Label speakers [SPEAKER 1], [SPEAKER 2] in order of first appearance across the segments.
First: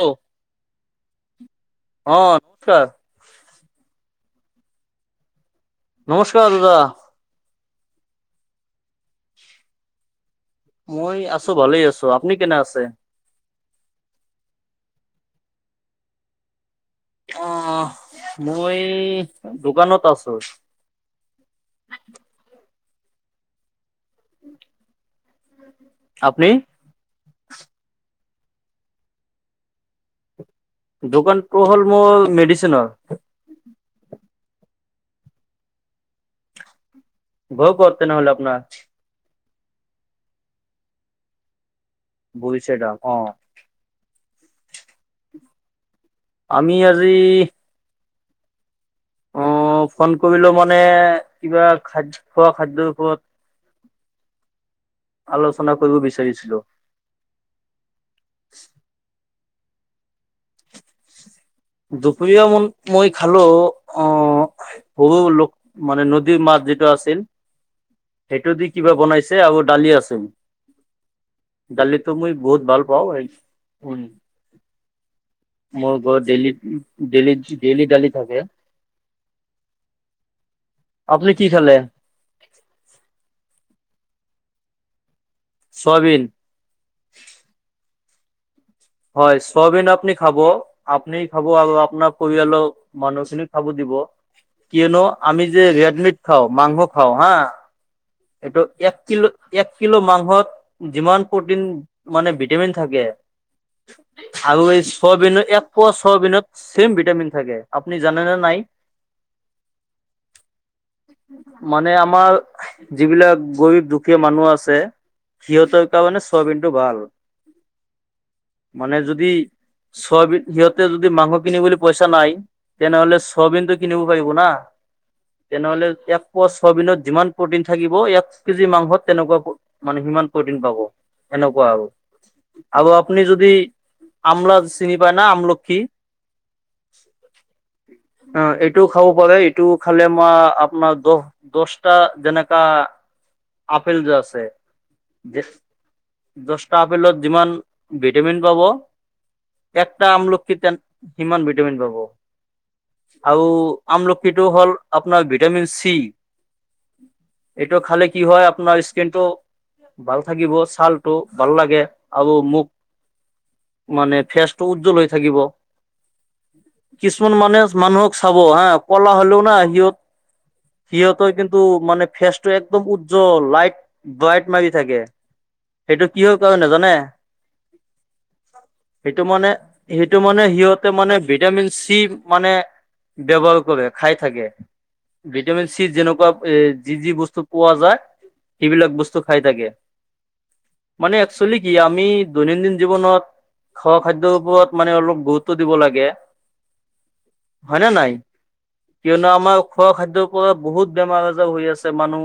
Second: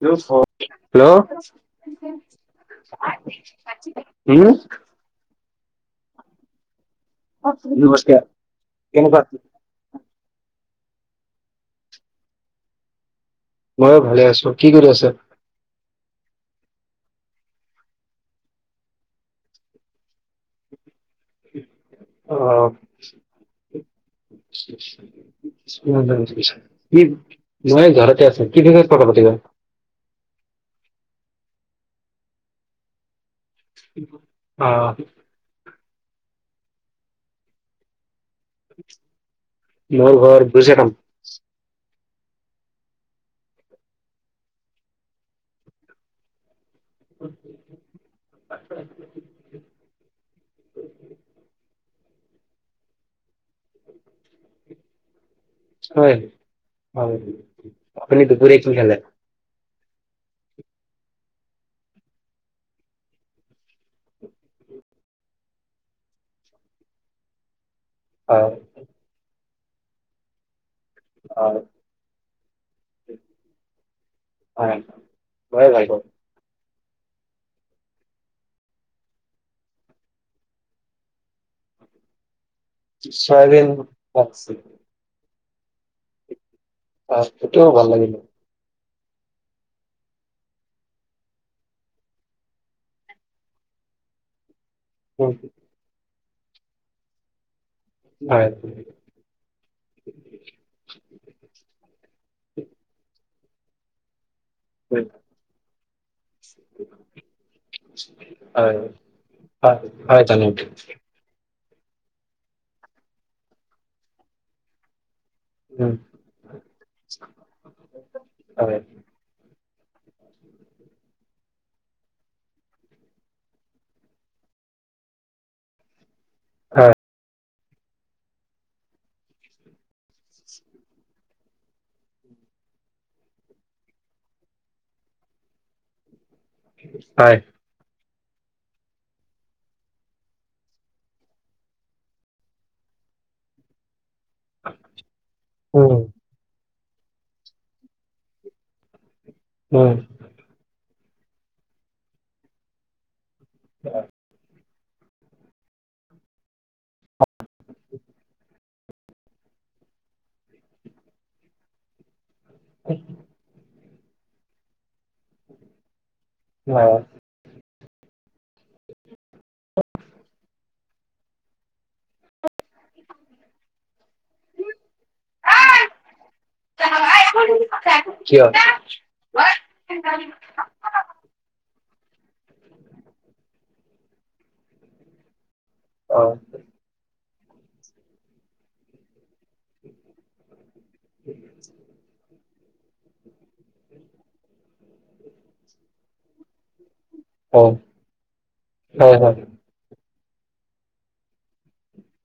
[SPEAKER 1] Hello,
[SPEAKER 2] অ নমস্কাৰ
[SPEAKER 1] হম।
[SPEAKER 2] নমস্কাৰ দাদা।
[SPEAKER 1] [unintelligible] কেনেকুৱা?
[SPEAKER 2] মই আছো, ভালে আছো। আপুনি কেনে আছে?
[SPEAKER 1] ময়ো ভালে আছো। কি কৰি আছে?
[SPEAKER 2] অ, মই দোকানত আছো।
[SPEAKER 1] অ'। [unintelligible]
[SPEAKER 2] আপনি
[SPEAKER 1] কি মই ঘৰতে আছো। কি বিষয়ত কথা পাতিবা?
[SPEAKER 2] দোকানটো হ'ল মোৰ মেডিচেনৰ।
[SPEAKER 1] অ'।
[SPEAKER 2] ঘৰ ক'ত তেনেহ'লে আপনাৰ।
[SPEAKER 1] মোৰ ঘৰ বুইজেকাম।
[SPEAKER 2] বৰিছেগা, অ'। আমি আজি অ
[SPEAKER 1] [unintelligible]
[SPEAKER 2] ফোন কৰিলো মানে কিবা খাদ খোৱা খাদ্যৰ ওপৰত, আলোচনা কৰিব
[SPEAKER 1] হয়
[SPEAKER 2] বিচাৰিছিলো।
[SPEAKER 1] হয়। আপুনি দুপৰীয়া কি খালে?
[SPEAKER 2] দুপৰীয়া ম, মই খালো। অ' বহু লোক, মানে নদীৰ মাছ যিটো আছিল। সেইটো
[SPEAKER 1] অ'
[SPEAKER 2] দি কিবা বনাইছে। আহু দালি আছে।
[SPEAKER 1] অ'
[SPEAKER 2] দালিতো মই বহুত ভাল পাওঁ। উম।
[SPEAKER 1] হয় মইয়ো ভাল
[SPEAKER 2] মোৰ
[SPEAKER 1] পাওঁ
[SPEAKER 2] ঘৰত ডেইলি ডেইলি ডেইলি ডেইলি থাকে। আপুনি কি খালে?
[SPEAKER 1] Soybean [unintelligible]
[SPEAKER 2] soybean?
[SPEAKER 1] সইটোও ভাল লাগিলে।
[SPEAKER 2] হয় চয়াবিন আপুনি খাব আপুনি খাব আৰু আপোনাৰ পৰিয়ালৰ মানুহখিনিক খাব দিব। কিয়নো
[SPEAKER 1] উম,
[SPEAKER 2] আমি যে ৰেডমিট খাওঁ মাংস খাওঁ হা
[SPEAKER 1] হয়
[SPEAKER 2] এইটো এক কিলো এক কিলো মাংসত যিমান প্ৰটিন মানে ভিটামিন থাকে [inaudible] আৰু এই
[SPEAKER 1] হয়
[SPEAKER 2] ছয়বিনত এক পোৱা ছয়বিনত ছেম ভিটামিন থাকে, আপুনি জানেনে নাই?
[SPEAKER 1] হয় হয় জানো।
[SPEAKER 2] মানে আমাৰ যিবিলাক গৰীব দুখীয়া মানুহ আছে সিহঁতৰ কাৰণে চয়াবিনটো ভাল।
[SPEAKER 1] হয়
[SPEAKER 2] মানে যদি চয়াবি সিহঁতে যদি মাংস কিনিবলৈ পইচা নাই তেনেহ'লে চয়াবিনতটো কিনিব পাৰিব না, তেনেহ'লে এক পোৱা
[SPEAKER 1] হয়
[SPEAKER 2] চয়াবিনত যিমান প্ৰটিন থাকিব এক কেজি মাংসত তেনেকুৱা মানে সিমান প্ৰটিন পাব, এনেকুৱা আৰু। আৰু আপনি য যদি আমলা চিনি পায় ন' আমলক্ষী
[SPEAKER 1] হয়
[SPEAKER 2] অ', এইটোও খাব পাৰে এইটোও খালে মমাৰ আপোনাৰ দহ দশটা যেনেকা আপেল যে আছে
[SPEAKER 1] উম
[SPEAKER 2] দশটা আপেলত যিমান ডেমিন পাব একটা
[SPEAKER 1] উম
[SPEAKER 2] আমলখিত সিমান ভিটামিন পাব, আৰু আমলখি এইটো হ'ল আপোনাৰ ভিটামিন চি। এইটো খালে কি হয় আপোনাৰ স্কিনটো ভাল থাকিব ছালটো ভাল লাগে আৰু মোক
[SPEAKER 1] অ [unintelligible]
[SPEAKER 2] মানে ফেচ টো উজ্জ্বল হৈ থাকিব।
[SPEAKER 1] অ'।
[SPEAKER 2] কিছুমান মানে মানুহক চাব হা কলা হ'লেও না সিহঁত সিহঁত কিন্তু মানে ফেচটো একদম উজ্জ্বল লাইট লাইট মাৰি থাকে, সেইটো কিহৰ কাৰণে জানে?
[SPEAKER 1] কিয়
[SPEAKER 2] সেইটো মানে সেইটো মানে সিহঁত মানে ভিটামিন চি মানে ব্যৱহাৰ কৰে খাই থাকে। ভিটামিন চি
[SPEAKER 1] অ
[SPEAKER 2] যেনেকুৱা এ যি যি বস্তু পোৱা যায় সেইবিলাক বস্তু খাই থাকে। মানে একচুৱেলি কি আমি দৈনন্দিন জীৱনত খোৱা খাদ্যৰ ওপৰত মানে অলপ গুৰুত্ব দিব লাগে।
[SPEAKER 1] অ
[SPEAKER 2] হয় নে নাই,
[SPEAKER 1] হয়
[SPEAKER 2] কিয়নো
[SPEAKER 1] হয়
[SPEAKER 2] আমাৰ খোৱা খাদ্যৰ পৰা বহুত বেমাৰ আজাৰ হৈ আছে মানুহ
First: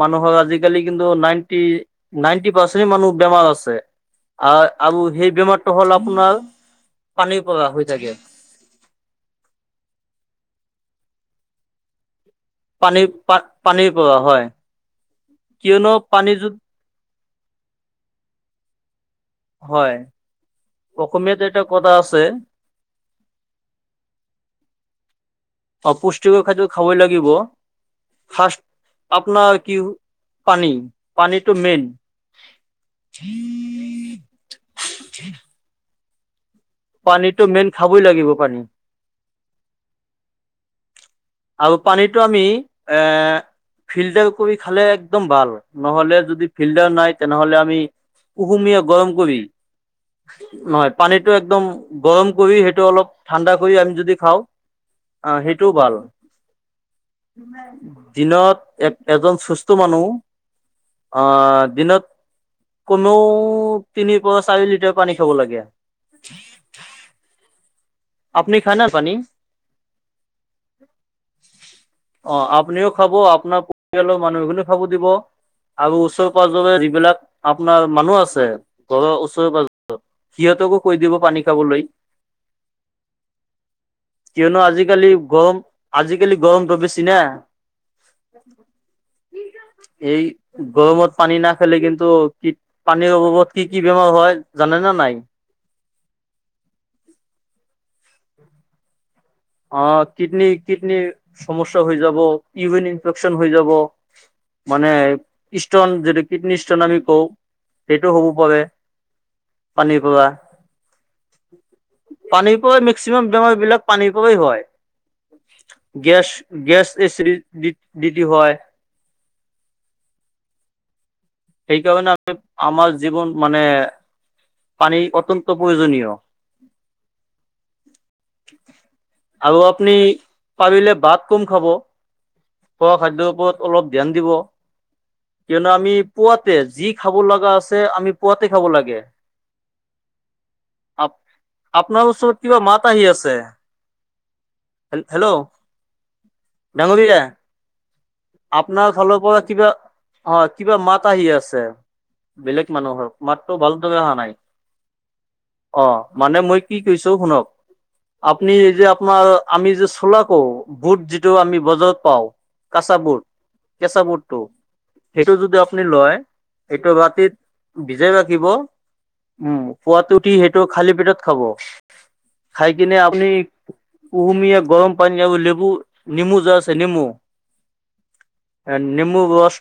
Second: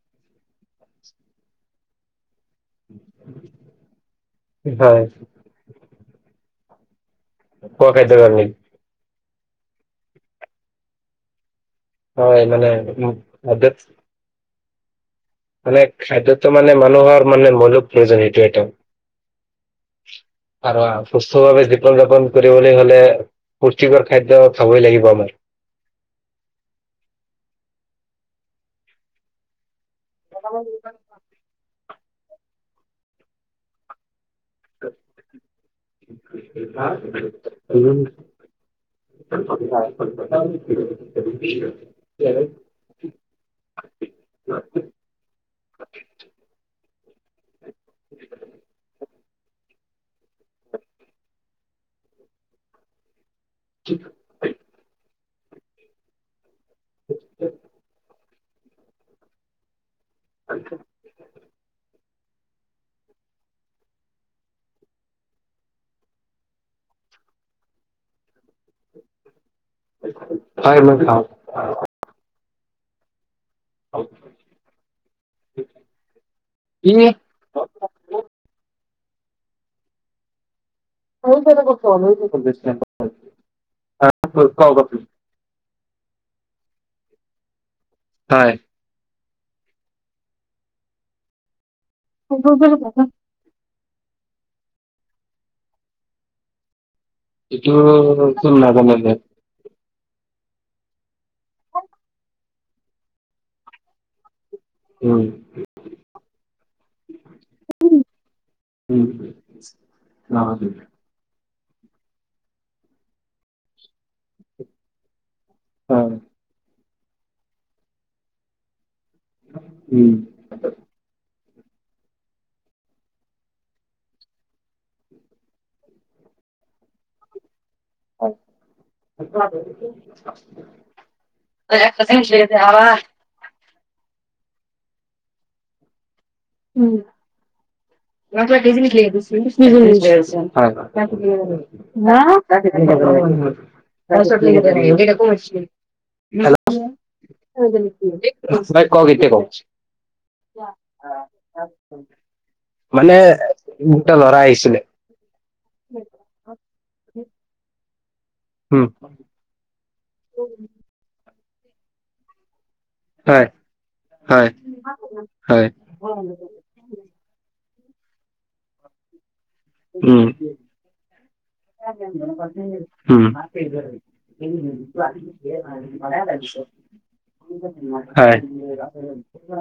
[SPEAKER 2] মানুহৰ আজিকালি কিন্তু নাইনটি-নাইনটি পাৰ্চ মানুহ বেমাৰ আছে, আহ আৰু
[SPEAKER 1] হয়
[SPEAKER 2] সেই বেমাৰটো হ'ল আপোনাৰ পানী পৰা হৈ
[SPEAKER 1] খোৱা
[SPEAKER 2] থাকে।
[SPEAKER 1] খাদ্যৰ কাৰণে হয় মানে
[SPEAKER 2] পানী
[SPEAKER 1] উম খাদ্যত
[SPEAKER 2] প-পানীৰ পৰা, হয়।
[SPEAKER 1] মানে
[SPEAKER 2] কিয়নো পানী
[SPEAKER 1] খাদ্যটো
[SPEAKER 2] যত
[SPEAKER 1] মানে মানুহৰ মানে মৌলিক প্ৰয়োজন সেইটো এটা
[SPEAKER 2] হয়।
[SPEAKER 1] আৰু
[SPEAKER 2] অসমীয়াত এটা
[SPEAKER 1] সুস্থভাৱে
[SPEAKER 2] কথা
[SPEAKER 1] জীৱন
[SPEAKER 2] আছে
[SPEAKER 1] যাপন কৰিবলৈ হ'লে স্পুষ্টিকৰ খাদ্য খাবই লাগিব আমাৰ।
[SPEAKER 2] অ', পুষ্টিকৰ খাদ্য খাবই লাগিব, ফাষ্ট আপোনাৰ কি পানী, পানীটো মেইন। পানীটো মেইন খাবই লাগিব পানী
[SPEAKER 1] [inaudible] [inaudible]
[SPEAKER 2] আৰু পানীটো আমি, এ ফিল্টাৰ কৰি খালে একদম ভাল। নহ'লে যদি ফিল্টাৰ নাই তেনে হ'লে আমি কুহুমীয়া গৰম কৰি। নহয় পানীতটো একদম গৰম কৰি। সেইটো অলপ ঠাণ্ডা কৰি আমি যদি খাওঁ অ' সেইটোও ভাল। দিনত এক এজন চুস্থ মানুহ।
[SPEAKER 1] [unintelligible]
[SPEAKER 2] অ' দিনত কমেওঁ তিনি পৰা চাৰি লিটাৰ পানী খাব লাগে। আপুনি খানা পানী।
[SPEAKER 1] হয় মই খাওঁ।
[SPEAKER 2] অ' আপুনিও খাব আপোনাৰ পৰিয়ালৰ মানুহ [unintelligible] খাব দিব, আৰু ওচৰে পাজৰে
[SPEAKER 1] কি হয়
[SPEAKER 2] যিবিলাক আপোনাৰ মানুহ আছে, ঘৰৰ ওচৰে পাজৰে সিহঁতকো কৈ দিব। পানী খাবলৈ
[SPEAKER 1] [unintelligible]
[SPEAKER 2] কিয়নো
[SPEAKER 1] কওক আপুনি।
[SPEAKER 2] আজিকালি গৰম, আজিকালি গৰমটো বেছি না।
[SPEAKER 1] হয়।
[SPEAKER 2] এই গৰমত পানী নাখালে। কিন্তু, কি পানীৰ অভাবত। কি কি বেমাৰ হয় জানে নে নাই।
[SPEAKER 1] এইটো তোৰ মই নাজানো দিয়ক।
[SPEAKER 2] অ' কিডনী কিডনী সমস্যা হৈ যাব। ইউৰিন ইনফেকচন হৈ যাব। মানে,
[SPEAKER 1] উম
[SPEAKER 2] ইষ্টন যিটো কিডনী ষ্টোন আমি কওঁ, সেইটো হ'ব পাৰে। পানীৰ পৰা
[SPEAKER 1] [unintelligible]
[SPEAKER 2] পানীৰ পৰাই মেক্সিমাম বেমাৰ বিলাক পানীৰ পৰাই হয়। গেছ গেছ এচি দি দি দিতি হয়।
[SPEAKER 1] উম।
[SPEAKER 2] সেইকাৰণে আমি আমাৰ জীৱন মানে পানী অত্যন্ত প্ৰয়োজনীয়।
[SPEAKER 1] হয়।
[SPEAKER 2] আৰু আপুনি পাৰিলে ভাত কম খাব, খোৱা খাদ্যৰ ওপৰত অলপ ধ্যান দিব, কিয়নো আমি পুৱাতে যি খাব লগা আছে আমি
[SPEAKER 1] [unintelligible] [unintelligible]
[SPEAKER 2] পুৱাতে খাব লাগে আপোনাৰ ওচৰত কিবা মাত আহি আছে হেল্ল' ডাঙৰীয়া
[SPEAKER 1] হেল্ল'
[SPEAKER 2] আপোনাৰ
[SPEAKER 1] ক'ক
[SPEAKER 2] ফালৰ
[SPEAKER 1] এতিয়া
[SPEAKER 2] পৰা
[SPEAKER 1] ক'ক।
[SPEAKER 2] কিবা অ' কিবা মাত আহি আছে, বেলেগ মানুহৰ
[SPEAKER 1] মানে
[SPEAKER 2] মাতটো ভালদৰে
[SPEAKER 1] দুটা
[SPEAKER 2] অহা নাই।
[SPEAKER 1] ল'ৰা আহিছিলে
[SPEAKER 2] অ' মানে মই কি কৈছো শুনক, আপুনি যে
[SPEAKER 1] উম
[SPEAKER 2] আপোনাৰ আমি যে চোলা কওঁ, বুট যিটো আমি বজাৰত পাওঁ। কাঁচা বুট,
[SPEAKER 1] হয়
[SPEAKER 2] কেঁচা বুটটো,
[SPEAKER 1] হয়
[SPEAKER 2] সেইটো যদি
[SPEAKER 1] হয়
[SPEAKER 2] আপ লৈ এইটো ৰাতিত ভিজাই ৰাখিব, উম। পুৱাতে
[SPEAKER 1] উম
[SPEAKER 2] উঠি সেইটো খালী পেটত খাব, খাই কিনে
[SPEAKER 1] উম
[SPEAKER 2] আপুনি
[SPEAKER 1] হয়
[SPEAKER 2] কুহুমীয়া গৰম পানী আৰু লেবু, নেমু যে আছে নেমু।
[SPEAKER 1] হয়।
[SPEAKER 2] নেমু ৰস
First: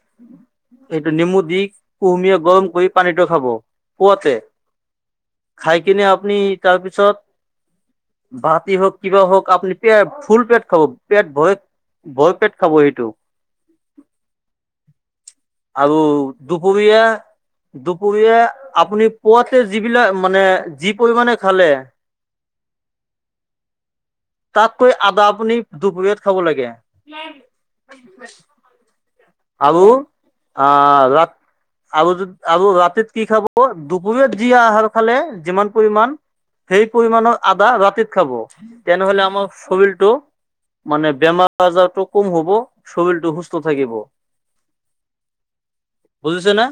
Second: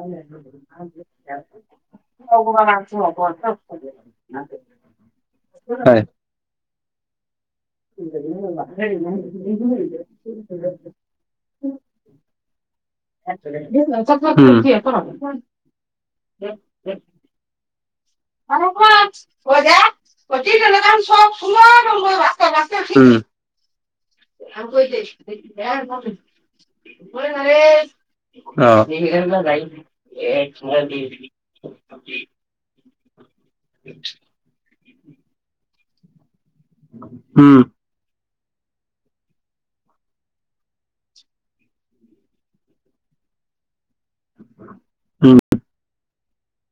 [SPEAKER 2] সেইটো নেমু দি কুহুমীয়া গৰম কৰি পানীটো খাব, পুৱাতে। খাই কিনে আপুনি তাৰপিছত। ভাতি হওক কিবা হওক আপুনি পে ফুল
[SPEAKER 1] [unintelligible]
[SPEAKER 2] পেট খাব পেট ভয়, ভয় পেট খাব সেইটো।
[SPEAKER 1] উম।
[SPEAKER 2] আৰু দুপৰীয়া। দুপৰীয়া আপুনি পুৱাতে যিবিলাক মানে যি পৰিমাণে খালে
[SPEAKER 1] হুম।
[SPEAKER 2] তাতকৈ আদা আপুনি দুপৰীয়াত খাব
[SPEAKER 1] [unintelligible]
[SPEAKER 2] লাগে
[SPEAKER 1] অ'
[SPEAKER 2] আৰু আহ ৰাত
[SPEAKER 1] [unintelligible]
[SPEAKER 2] আৰু য আৰু ৰাতিত কি খাব দুপৰীয়াত যি আহাৰ খালে যিমান পৰিমাণ সেই পৰিমাণৰ
[SPEAKER 1] উম,
[SPEAKER 2] আধা ৰাতিত খাব তেনেহ'লে আমাৰ শৰীলটো মানে বেমাৰ আজাৰটো কম হ'ব, শৰীৰটো সুস্থ থাকিব।
[SPEAKER 1] হুম।
[SPEAKER 2] বুজিছেনে?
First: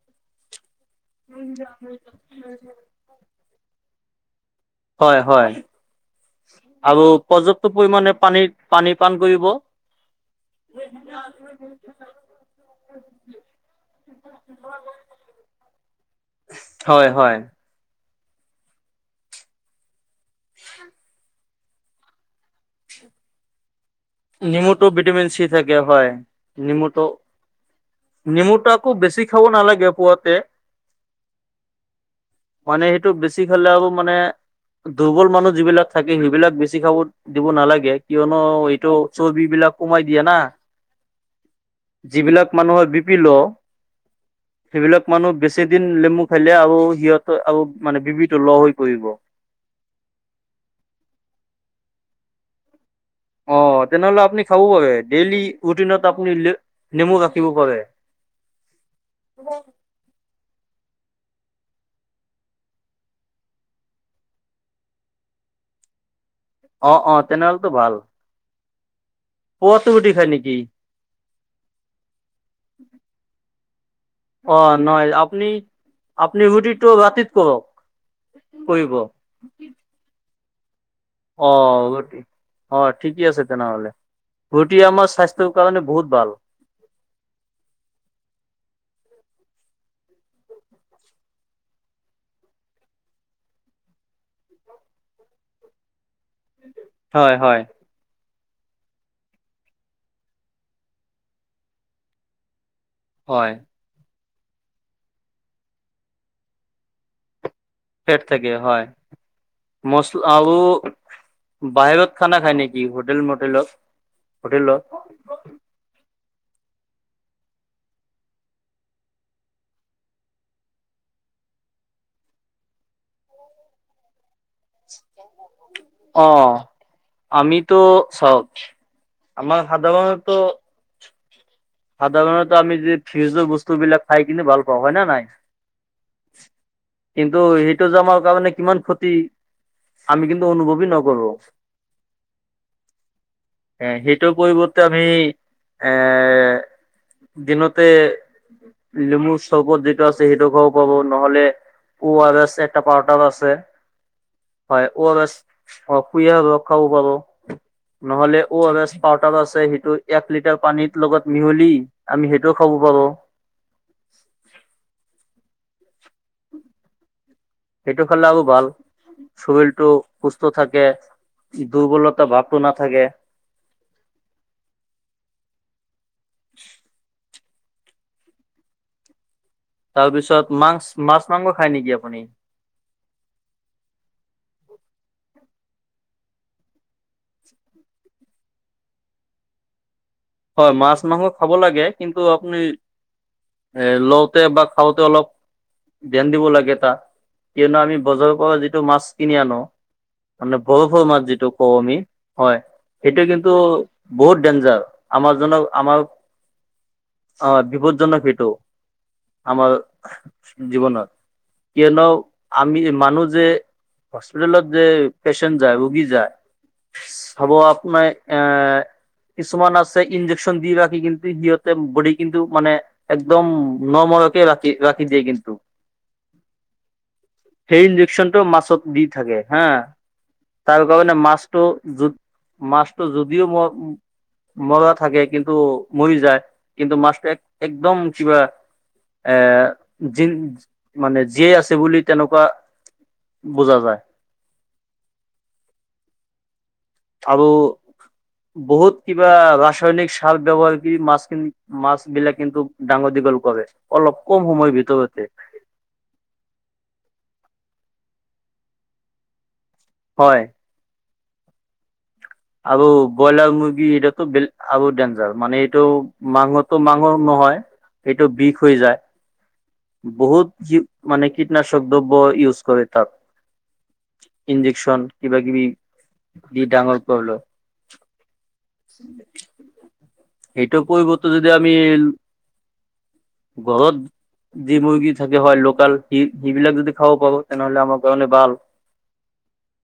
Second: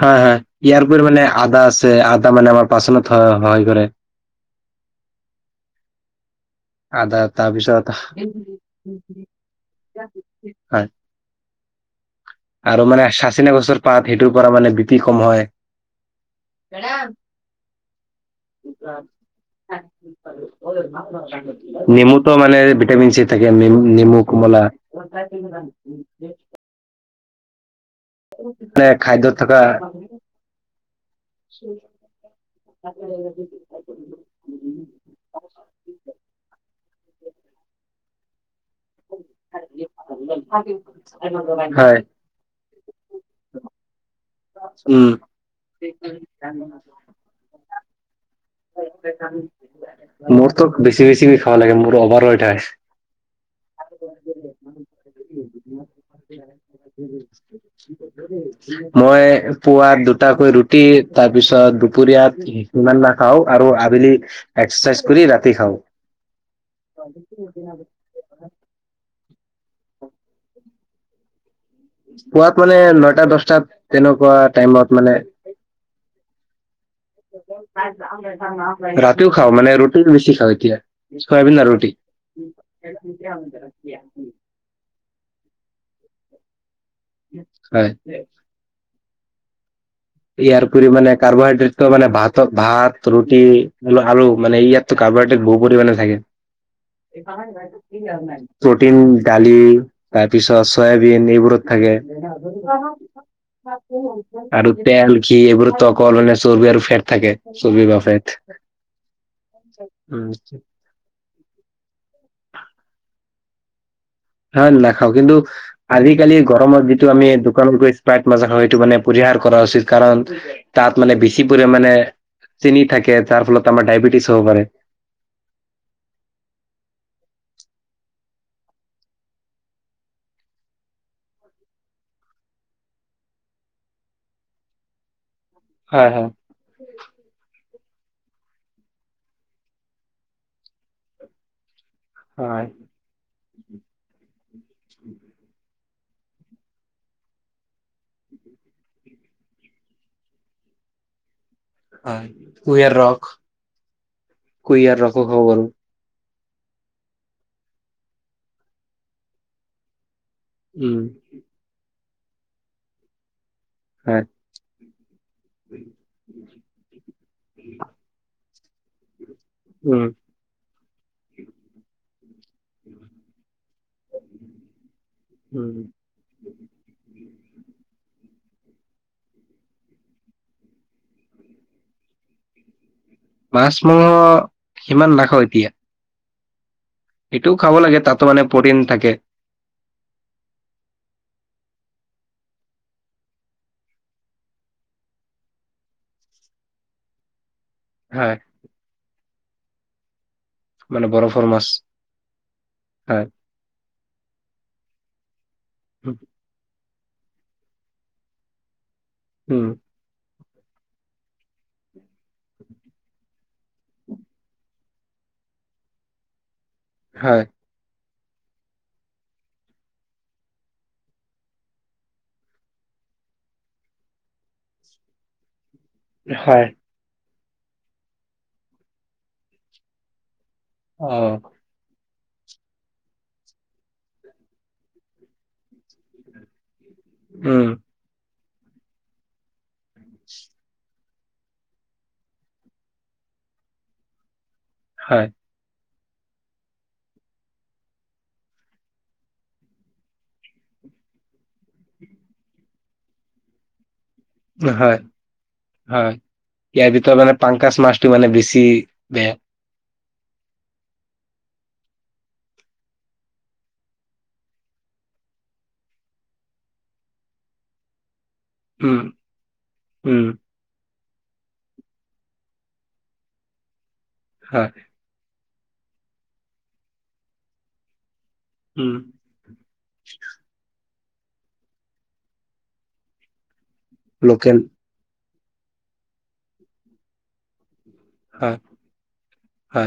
[SPEAKER 1] হয় হয়। ইয়াৰ পৰিমানে মানে আদা আছে আদা মানে আমাৰ পাচনত সহায় কৰে।
[SPEAKER 2] হয় হয়। আৰু
[SPEAKER 1] আদা
[SPEAKER 2] পৰ্যাপ্ত
[SPEAKER 1] তাৰপিছত
[SPEAKER 2] পৰিমাণে পানী পানী পান কৰিব।
[SPEAKER 1] হয়। আৰু মানে চাজিনা গছৰ পাত সেইটোৰপৰা মানে বিপি কম হয়।
[SPEAKER 2] হয় হয়।
[SPEAKER 1] [unintelligible] নেমুতো মানে ভিটামিন চি থাকে, নেম-নেমু।
[SPEAKER 2] নেমুটো ভিটামিন চি থাকে হয়। নেমুটো নেমুটো
[SPEAKER 1] মানে
[SPEAKER 2] আকৌ বেছি
[SPEAKER 1] খাদ্যত
[SPEAKER 2] খাব
[SPEAKER 1] থকা
[SPEAKER 2] নালাগে পুৱাতে। মানে সেইটো বেছি খালে আৰু মানে দুৰ্বল
[SPEAKER 1] [inaudible]
[SPEAKER 2] মানুহ যিবিলাক থাকে সেইবিলাক বেছি খাব দিব নালাগে কিয়নো এই তো চৰ্বিবিলাক কমাই দিয়ে না।
[SPEAKER 1] হয়।
[SPEAKER 2] যিবিলাক মানুহৰ বিপি ল' সেইবিলাক
[SPEAKER 1] উম,
[SPEAKER 2] মানুহ বেছিদিন নেমু খালে আৰু সিহঁতৰ আৰু মানে বিপিটো ল' হৈ পৰিব।
[SPEAKER 1] মোৰতো বেছি বেছি খাব লাগে, মোৰ অভাৰ ওৱেট হয়।
[SPEAKER 2] অ' তেনেহ'লে আপুনি খাব পাৰে। ডেইলি ৰুটিনত আপুনি নেমু ৰাখিব পাৰে।
[SPEAKER 1] [inaudible] মই পুৱা দুটাকৈ ৰুটি তাৰপিছত দুপৰীয়াত সিমানবাৰ খাওঁ আৰু আবেলি এক্সাৰচাইজ কৰি ৰাতি খাওঁ।
[SPEAKER 2] অ', অ' তেনেহ'লেতো ভাল। পুৱাতো ৰুটী খাই নেকি?
[SPEAKER 1] পোৱাত মানে নটা দহটাত তেনেকুৱা
[SPEAKER 2] অ
[SPEAKER 1] টাইমত
[SPEAKER 2] নহয়
[SPEAKER 1] মানে
[SPEAKER 2] আপুনি আপুনি ৰুটিটো ৰাতিত কৰক কৰিব
[SPEAKER 1] ৰাতিও খাওঁ মানে ৰুটি বেছি খাওঁ এতিয়া। চয়াবিন না ৰুটি।
[SPEAKER 2] অ ঠিকে আছে তেনেহ'লে ৰুটি আমাৰ স্বাস্থ্যৰ কাৰণে বহুত ভাল।
[SPEAKER 1] হয়। ইয়াৰ উপৰি মানে কাৰ্বহাইড্ৰেট মানে ভাতত ভাত ৰুটি আৰু মানে ইয়াত কাৰ্বহাইড্ৰেট বহু পৰিমাণে থাকে।
[SPEAKER 2] হয় হয়
[SPEAKER 1] প্ৰ'টিন ডালি তাৰপিছত চয়াবিন এইবোৰত থাকে। [unintelligible]
[SPEAKER 2] হয়।
[SPEAKER 1] আৰু তেল, ঘি এইবোৰতটো অকল মানে চৰ্বি আৰু ফেট থাকে। চৰ্বি বা
[SPEAKER 2] ফেট থাকে হয়। মচ
[SPEAKER 1] উম
[SPEAKER 2] আলু বাহিৰত খানা খায় নেকি হোটেল মোটেলত?
[SPEAKER 1] নাই
[SPEAKER 2] হোটেলত
[SPEAKER 1] নাখাওঁ কিন্তু আজিকালি গৰমত যিটো আমি দোকানত গৈ স্পাইট মাজা খাওঁ সেইটো মানে পৰিহাৰ কৰা উচিত কাৰণ তাত মানে বেছি পৰিাণে চেনি থাকে যাৰ ফলত আমাৰ ডায়বেটিছ হ'ব পাৰে।
[SPEAKER 2] অ' আমিতো চাওক আমাৰ সাধাৰণতো সাধাৰণতে আমি যে ফিউজৰ বস্তু বিলাক খাই কিিনি ভাল পাওঁ হয় নে নাই
[SPEAKER 1] হয় হয়
[SPEAKER 2] কিন্তু সেইটো যোমাৰ কাৰণে কিমান ক্ষতি আমি কিন্তু অনুভৱ নকৰো
[SPEAKER 1] হয়
[SPEAKER 2] আহ সেইটোৰ পৰিৱৰ্তে আমি এ দিনতে লেমুৰ চৰবত যিটো আছে সেইটো খও পাব নহলে
[SPEAKER 1] হয়
[SPEAKER 2] ভ এটা
[SPEAKER 1] কুঁহিয়াৰ ৰস
[SPEAKER 2] পউাৰ আছে হয়
[SPEAKER 1] কুঁহিয়াৰ
[SPEAKER 2] ভ
[SPEAKER 1] ৰসো খাব পাৰো
[SPEAKER 2] অসুয়া ৰখ খাব পাৰ নহলে অ পাউাৰ আছে সেইটো এক লিটাৰ পানীত
[SPEAKER 1] উম
[SPEAKER 2] লগত মিহলি আমি সেইটোও খাব পাৰো
[SPEAKER 1] হয়
[SPEAKER 2] সেইটো খালে আবু ভাল
[SPEAKER 1] উম
[SPEAKER 2] শবিলটো থাকে দুৰ্বলতা ভাব টো না থাকে
[SPEAKER 1] উম
[SPEAKER 2] তাৰপিছত মাছ মাংস খায় নেকি আপুনি
[SPEAKER 1] মাছ মংস সিমান নাখও এতিয়া এইটোও খাব লাগে তাতো মানে প্ৰটিন থাকে
[SPEAKER 2] হয় মাছ মাংস খাব লাগে কিন্তু আপুনি এ লওঁতে বা খাওঁতে অলপ ধ্যান দিব লাগে তা কিয়নো আমি বজাৰৰ
[SPEAKER 1] হয়
[SPEAKER 2] পৰা যিটো মাছ কিনি আনো মানে ভৰফ মাছ যিটো কওঁ আমি হয়
[SPEAKER 1] হয়
[SPEAKER 2] সেইটো কিন্তু বহুত ডেঞ্জাৰ আমাৰ য আমাৰ
[SPEAKER 1] উম
[SPEAKER 2] আাৰ বিপদ্জনক সেইটো
[SPEAKER 1] উম,
[SPEAKER 2] আমাৰ জীৱনত কিয়নো আমি মানু যে হস্পিতেলত যে পেচেণ্ট যায় ৰোগী যায়
[SPEAKER 1] হয়
[SPEAKER 2] চব আপোনাৰ এ কিছুমান আছে ইন্জেকচন দি ৰাখি কিন্তু সিহঁতে বড কিন্তু মানে একদম নমৰকে ৰাখি ৰাখি দিয়ে কিন্তু
[SPEAKER 1] হয়
[SPEAKER 2] সেই ইঞ্জেকশ্যন টো মাছত দি থাকে হা তাৰ
[SPEAKER 1] অ
[SPEAKER 2] কাৰে মাছটো য মাছটো যদিও মই মৰা থাকে কিন্তু মৰি যায় কিন্তু মাছটো এক
[SPEAKER 1] উম
[SPEAKER 2] একদম কিবা এ য মানে যিয়েই আছে বুলি তেনেকুৱা বুজা যায়
[SPEAKER 1] হয়
[SPEAKER 2] আৰু বহুত কিবা ৰাসায়নিক সাৰ ব্যৱহাৰ কৰি মাছখিনি মাছ বিলাক কিন্তু ডাঙৰ দীঘল কৰে অলপ কম সময়ৰ
[SPEAKER 1] হয়
[SPEAKER 2] ভিতৰতে
[SPEAKER 1] হয় ইয়াৰ ভিতৰত মানে পাংকাচ মাছটো মানে বেছি বেয়া
[SPEAKER 2] হয় আৰু ব্ৰইলাৰ মুৰ্গী এইাতো আৰু ডেঞ্জাৰ মানে এইটো মাংসটো মাংস নহয় এইটো বিষ হৈ যায়
[SPEAKER 1] উম উম
[SPEAKER 2] বহুত মানে কীটনাশক দ্ৰব্য ইউজ কৰে তাত
[SPEAKER 1] হয়
[SPEAKER 2] ইঞ্জেকশন কিবা কিবি দি ডাঙৰ পবল
[SPEAKER 1] ওম
[SPEAKER 2] এইেটো পৰিৱৰ্ত যদি আমি ঘৰত
[SPEAKER 1] লোকেল
[SPEAKER 2] যি মুৰ্গী থাকে হয় লোকাল সি সেই বিিলাক যদি খাব পাৰো তেনেহ'লে আমাৰ কাৰণে
[SPEAKER 1] হয়
[SPEAKER 2] ভাল
[SPEAKER 1] হয়